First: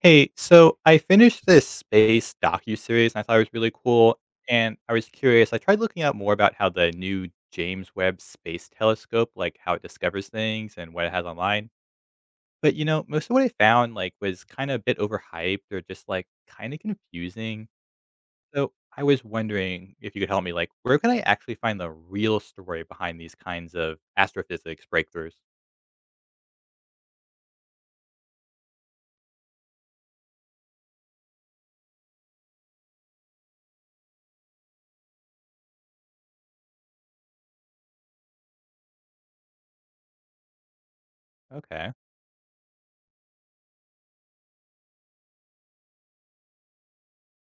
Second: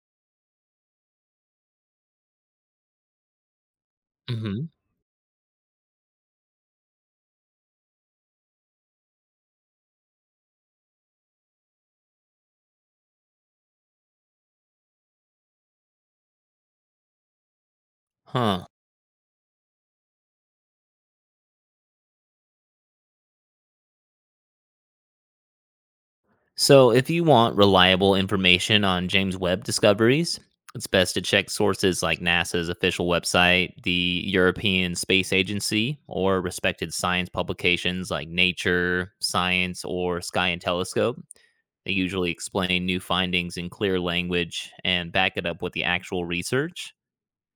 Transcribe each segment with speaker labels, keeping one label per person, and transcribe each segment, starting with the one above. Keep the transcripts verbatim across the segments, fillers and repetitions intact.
Speaker 1: Hey, so I finished this space docuseries and I thought it was really cool.
Speaker 2: hmm
Speaker 1: And I was curious. I tried looking up more about how the new James Webb Space Telescope, like how it discovers things and what it has online. But you know, most of what I found like was kind of a bit overhyped or just like kind of confusing.
Speaker 2: Huh.
Speaker 1: So I was wondering if you could help me, like, where can I actually find the real story behind these kinds of astrophysics breakthroughs?
Speaker 2: So, if you want reliable information on James Webb discoveries, it's best to check sources like NASA's official website, the European Space Agency, or respected science publications like Nature, Science, or Sky and Telescope.
Speaker 1: Okay.
Speaker 2: They usually explain new findings in clear language and back it up with the actual research.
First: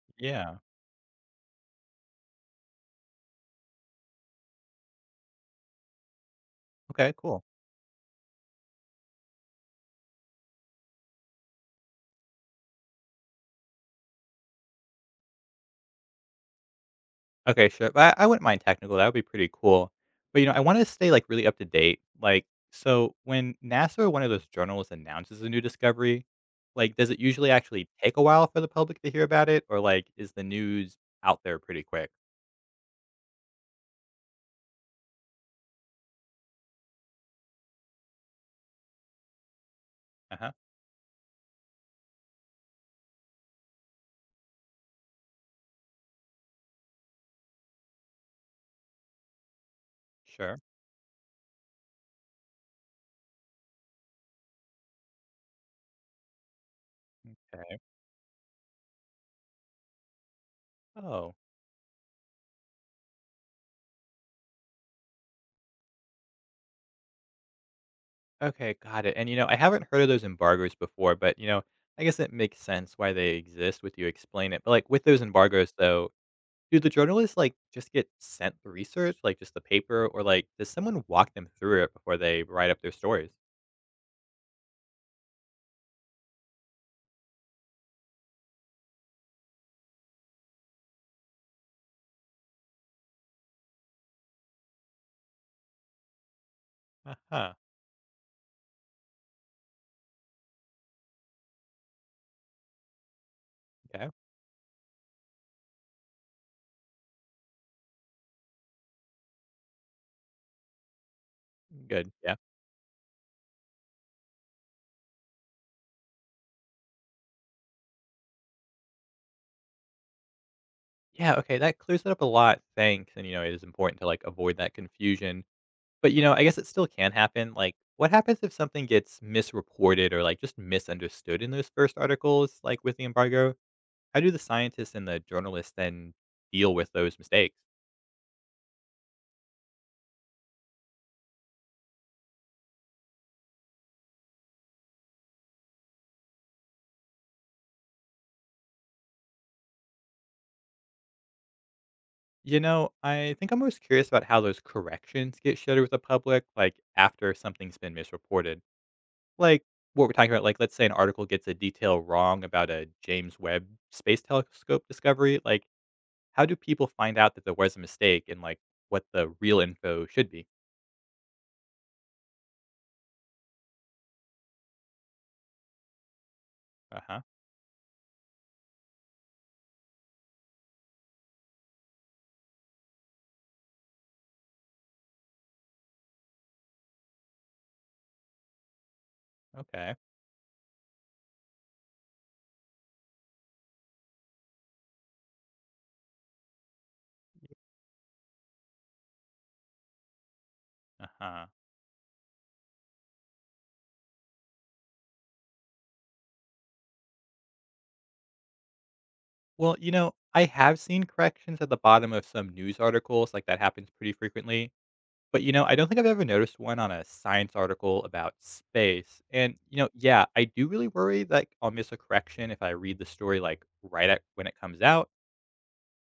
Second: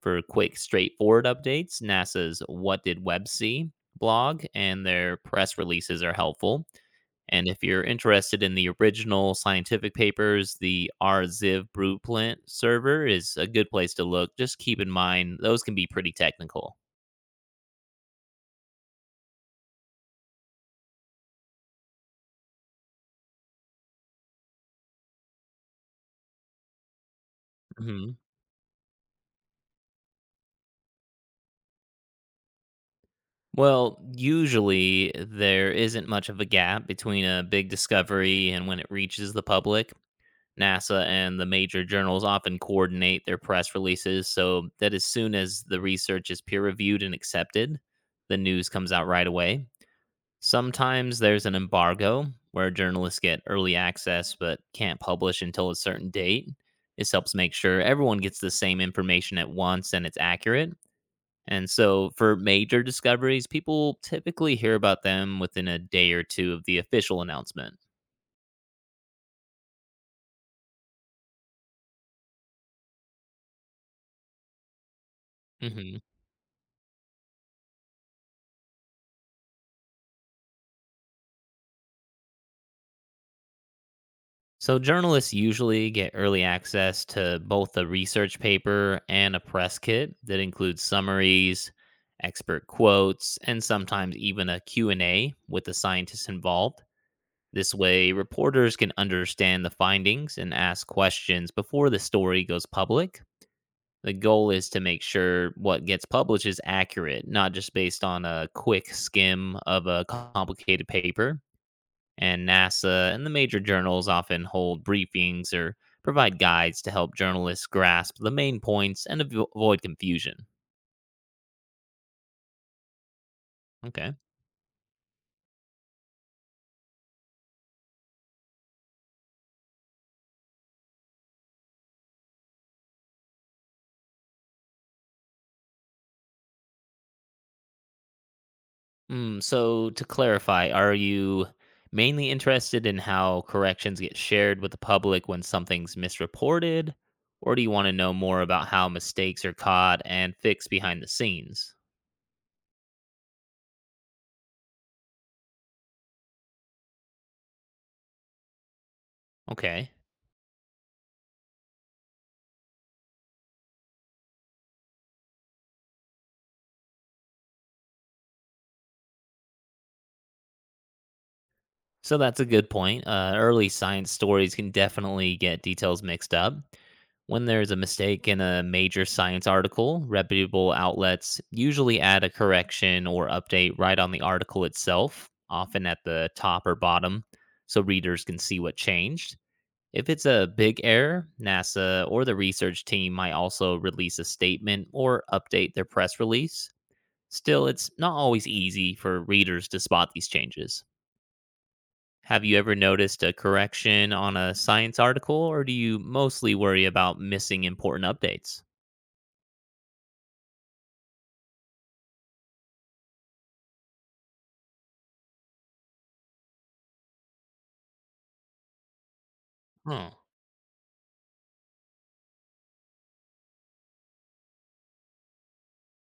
Speaker 2: For
Speaker 1: Yeah.
Speaker 2: quick, straightforward updates, NASA's What Did Webb See blog and their press releases are helpful.
Speaker 1: Okay, cool.
Speaker 2: And if you're interested in the original scientific papers, the R Z I V Blueprint server is a good place to look. Just keep in mind, those can be pretty technical.
Speaker 1: Okay, sure. But I I wouldn't mind technical, that would be pretty cool. But, you know, I wanna stay, like, really up to date. Like, so when NASA or one of those journals announces a new discovery, like, does it usually actually
Speaker 2: hmm
Speaker 1: take a while for the public to hear about it? Or, like, is the news out there pretty quick?
Speaker 2: Well, usually there isn't much of a gap between a big discovery and when it reaches the public.
Speaker 1: Uh-huh.
Speaker 2: NASA and the major journals often coordinate their press releases so that as soon as the research is peer reviewed and accepted, the news comes out right away.
Speaker 1: Sure.
Speaker 2: Sometimes there's an embargo where journalists get early access but can't publish until a certain date. This helps make
Speaker 1: Okay.
Speaker 2: sure everyone gets the same information at once and it's accurate.
Speaker 1: Oh,
Speaker 2: And so for major discoveries, people typically hear about them within a day or two of the official announcement.
Speaker 1: okay, got it. And, you know, I haven't heard of those embargoes before, but, you know, I guess it makes sense why they exist with you explain it. But, like, with those embargoes,
Speaker 2: Mhm.
Speaker 1: though, do the journalists, like, just get sent the research, like, just the paper, or, like, does someone walk them through it before they write up their stories?
Speaker 2: So, journalists usually get early access to both a research paper and a press kit that includes summaries, expert quotes, and sometimes even a Q and a with the scientists involved.
Speaker 1: Uh-huh,
Speaker 2: This way, reporters can understand the findings and ask questions before the story goes public.
Speaker 1: okay,
Speaker 2: The goal is to make sure what gets published is accurate, not just based on a quick skim of a complicated paper,
Speaker 1: good, yeah.
Speaker 2: and NASA and the major journals often hold briefings or provide guides to help journalists grasp the main points and avo- avoid confusion.
Speaker 1: Yeah, okay, that clears it up a lot, thanks, and, you know, it is important to,
Speaker 2: Okay.
Speaker 1: like, avoid that confusion, but, you know, I guess it still can happen, like, what happens if something gets misreported or, like, just misunderstood in those first articles, like, with the embargo? How do the scientists and the journalists then deal with those mistakes?
Speaker 2: Mm, so, to clarify, are you mainly interested in how corrections get shared with the public when something's misreported? Or do you want to know more about how mistakes are caught and fixed behind the scenes?
Speaker 1: You know, I think I'm most curious about how those corrections get shared with the public, like after something's been misreported. Like
Speaker 2: Okay.
Speaker 1: what we're talking about, like let's say an article gets a detail wrong about a James Webb Space Telescope discovery. Like, how do people find out that there was a mistake and like what the real info should be?
Speaker 2: So that's a good point. Uh, early science stories can definitely get details mixed up.
Speaker 1: Uh huh.
Speaker 2: When there's a mistake in a major science article, reputable outlets usually add a correction or update right on the article itself, often at the top or bottom, so readers can see what changed.
Speaker 1: Okay.
Speaker 2: If it's a big error, NASA or the research team might also release a statement or update their press release. Still, it's not always easy for readers to spot these changes.
Speaker 1: Uh huh.
Speaker 2: Have you ever noticed a correction on a science article, or do you mostly worry about missing important updates?
Speaker 1: Well, you know, I have seen corrections at the bottom of some news articles, like that happens pretty frequently. But, you know, I don't think I've ever noticed one on a science article about space. And, you know,
Speaker 2: Hmm.
Speaker 1: yeah, I do really worry that I'll miss a correction if I read the story like right at when it comes out.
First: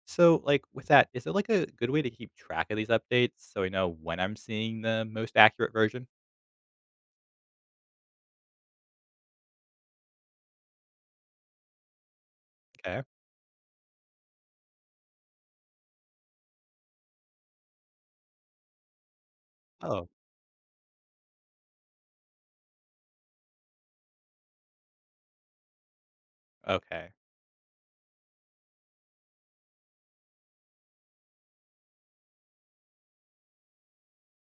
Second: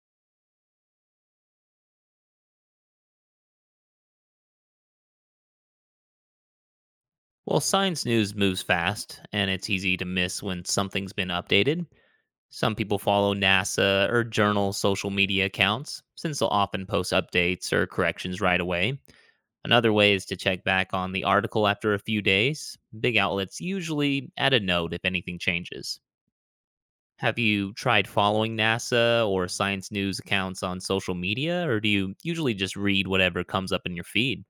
Speaker 1: So, like with that, is there like a good way to keep track of these updates so I know when I'm seeing the most accurate version?
Speaker 2: Well, science news moves fast, and it's easy to miss when something's been updated. Some people
Speaker 1: Okay.
Speaker 2: follow NASA or journal social media accounts, since they'll often post updates or corrections right away. Another
Speaker 1: Oh,
Speaker 2: way is to check back on the article after a few days. Big outlets usually add a note if anything changes.
Speaker 1: okay.
Speaker 2: Have you tried following NASA or science news accounts on social media, or do you usually just read whatever comes up in your feed?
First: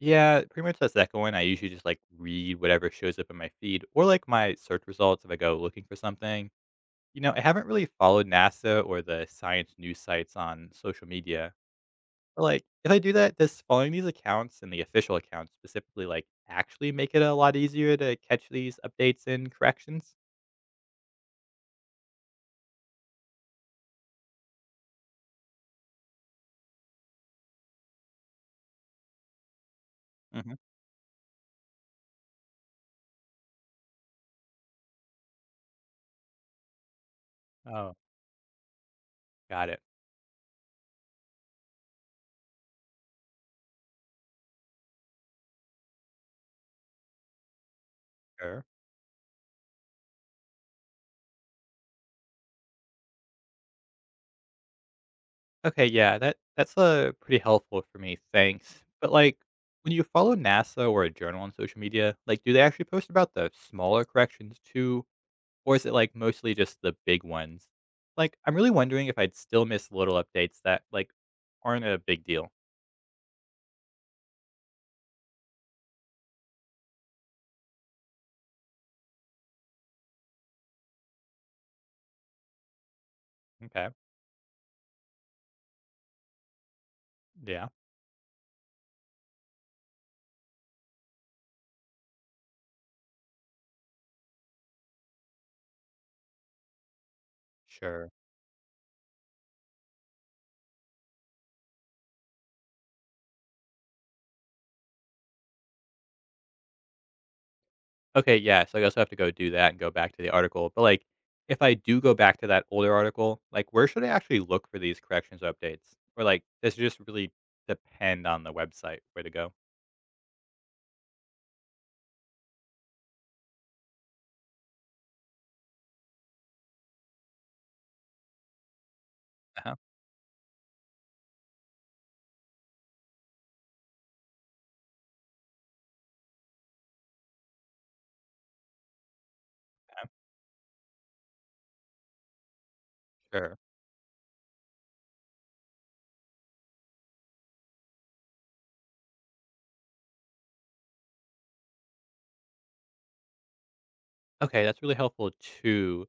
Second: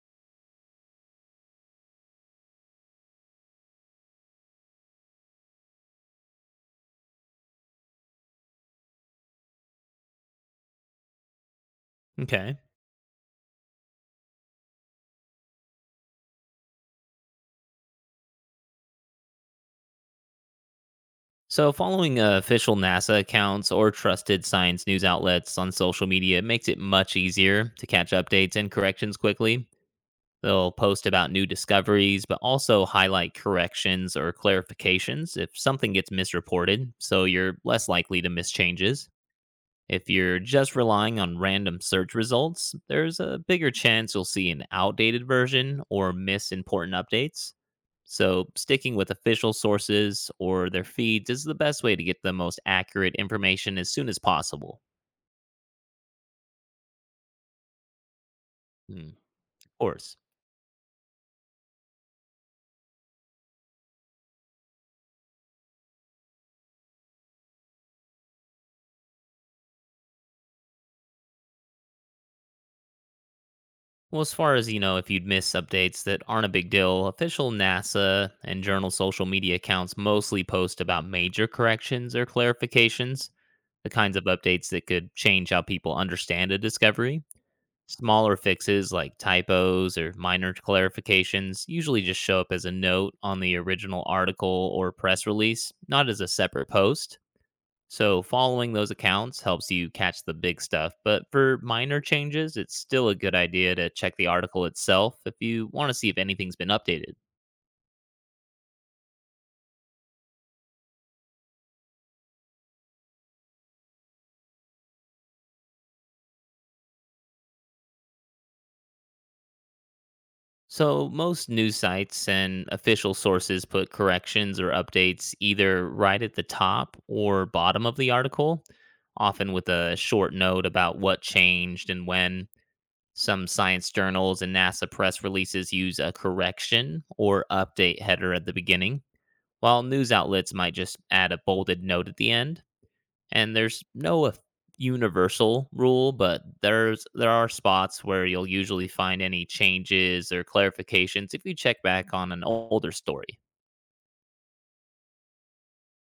Speaker 1: Yeah, pretty much that second one. I usually just like read whatever shows up in my feed or like my search results if I go looking for something. You know, I haven't really followed NASA or the science news sites on social media. But,
Speaker 2: Okay.
Speaker 1: like, if I do that, does following these accounts and the official accounts specifically, like, actually make it a lot easier to catch these updates and corrections?
Speaker 2: So, following uh, official NASA accounts or trusted science news outlets on social media makes it much easier to catch updates and corrections quickly.
Speaker 1: Mhm.
Speaker 2: They'll post about new discoveries, but also highlight corrections or clarifications if something gets misreported, so you're less
Speaker 1: Oh,
Speaker 2: likely to miss changes.
Speaker 1: got it.
Speaker 2: If you're just relying on random search results, there's a bigger chance you'll see an outdated version or miss important updates. So,
Speaker 1: Sure.
Speaker 2: sticking with official sources or their feeds is the best way to get the most accurate information as soon as possible.
Speaker 1: Okay, yeah, that that's, uh, pretty helpful for me, thanks.
Speaker 2: Hmm.
Speaker 1: But, like,
Speaker 2: Of
Speaker 1: when you
Speaker 2: course.
Speaker 1: follow NASA or a journal on social media, like, do they actually post about the smaller corrections too, or is it, like, mostly just the big ones? Like, I'm really wondering if I'd still miss little updates that, like, aren't a big deal.
Speaker 2: Well, as far as you know, if you'd miss updates that aren't a big deal, official NASA and journal social media accounts mostly post about major corrections or clarifications,
Speaker 1: Okay.
Speaker 2: the kinds of updates that could change how people understand a discovery.
Speaker 1: Yeah.
Speaker 2: Smaller fixes like typos or minor clarifications usually just show up as a note on the original article or press release, not as a separate post.
Speaker 1: Sure.
Speaker 2: So, following those accounts helps you catch the big stuff, but for minor changes, it's still a good idea to check the article itself if you want to see if anything's been updated.
Speaker 1: Okay, yeah, so I also have to go do that and go back to the article, but, like, if I do go back to that older article, like, where should I actually look for these corrections updates? Or, like, does it just really depend on the website where to go?
Speaker 2: So, most news sites and official sources put corrections or updates either right at the top or bottom of the article, often with
Speaker 1: Uh-huh.
Speaker 2: a short note about what changed and when. Some science journals and NASA press releases use a correction or update header at the beginning, while news outlets might just add a bolded note at the end, and
Speaker 1: Sure.
Speaker 2: there's no a- universal rule, but there's there are spots where you'll usually find any changes or clarifications if you check back on an older story.
Speaker 1: Okay, that's really helpful too.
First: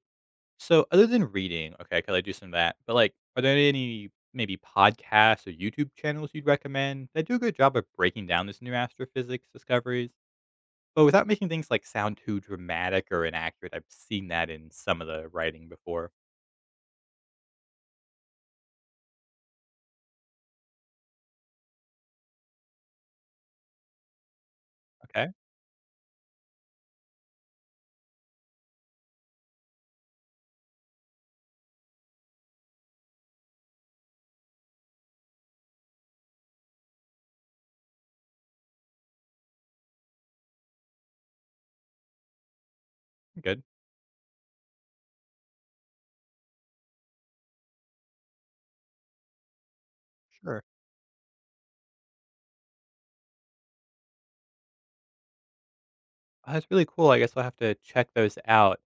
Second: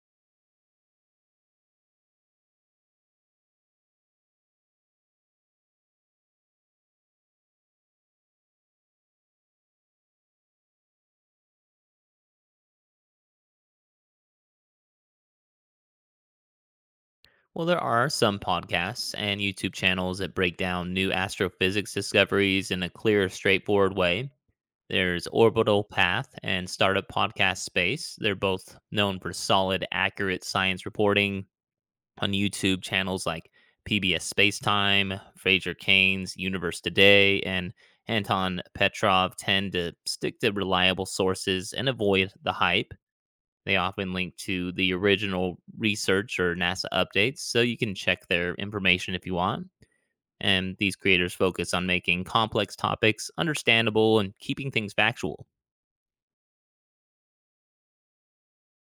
Speaker 1: So other than reading, okay, 'cause I do some of that, but, like, are there any maybe podcasts or YouTube channels you'd recommend that do a good job of breaking down this new astrophysics discoveries, but without making things, like, sound too dramatic or inaccurate? I've seen that in some of the writing before.
Speaker 2: Well, there are some podcasts and YouTube channels that break down new astrophysics discoveries in a clear, straightforward way. There's
Speaker 1: Okay,
Speaker 2: Orbital Path and Startup Podcast Space. They're both known for solid, accurate science reporting on YouTube channels like P B S Spacetime, Fraser Cain's Universe Today, and Anton Petrov tend to stick to reliable sources and avoid the hype.
Speaker 1: good.
Speaker 2: They often link to the original research or NASA updates, so you can check their information if you want.
Speaker 1: Sure.
Speaker 2: And these creators focus on making complex topics understandable and keeping things factual.
Speaker 1: Uh, That's really cool. I guess I'll have to check those out.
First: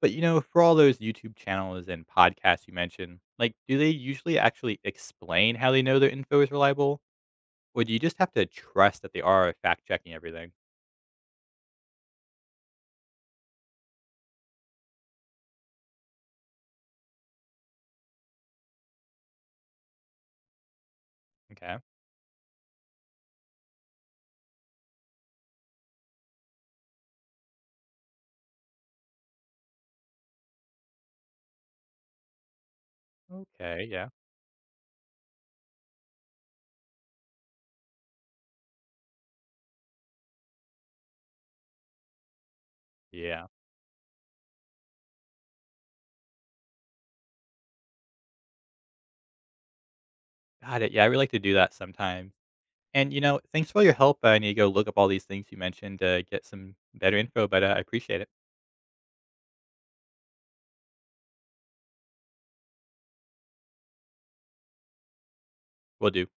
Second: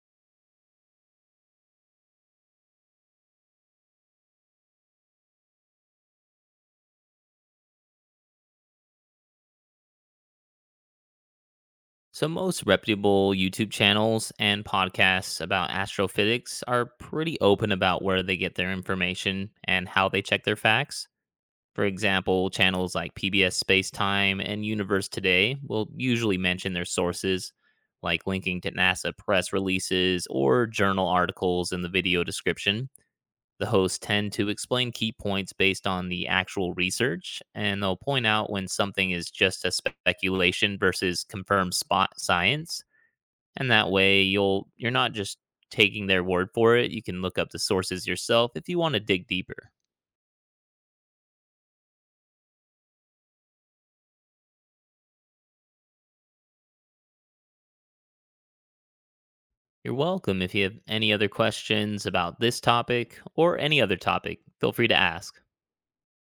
Speaker 1: But you know, for all those YouTube channels and podcasts you mentioned, like, do they usually actually explain how they know their info is reliable, or do you just have to trust that they are fact checking everything?
Speaker 2: So, most reputable YouTube channels and podcasts about astrophysics are pretty open about where they get their information and how they check their facts.
Speaker 1: Okay.
Speaker 2: For example, channels like P B S Space Time and Universe Today will usually mention their sources, like linking to NASA press releases or journal articles in the video description. The
Speaker 1: Okay.
Speaker 2: hosts
Speaker 1: Yeah.
Speaker 2: tend to explain key points based on the actual research, and they'll point out when something is just a speculation versus confirmed spot science.
Speaker 1: Yeah.
Speaker 2: And that way you'll you're not just taking their word for it. You can look up the sources yourself if you want to dig deeper.
Speaker 1: Got it. Yeah, I really like to do that sometimes. And you know, thanks for all your help. I need to go look up all these things you mentioned to get some better info, but uh, I appreciate it.
Speaker 2: You're welcome if you have any other questions about this topic or any other topic. Feel free to ask.
Speaker 1: We'll do.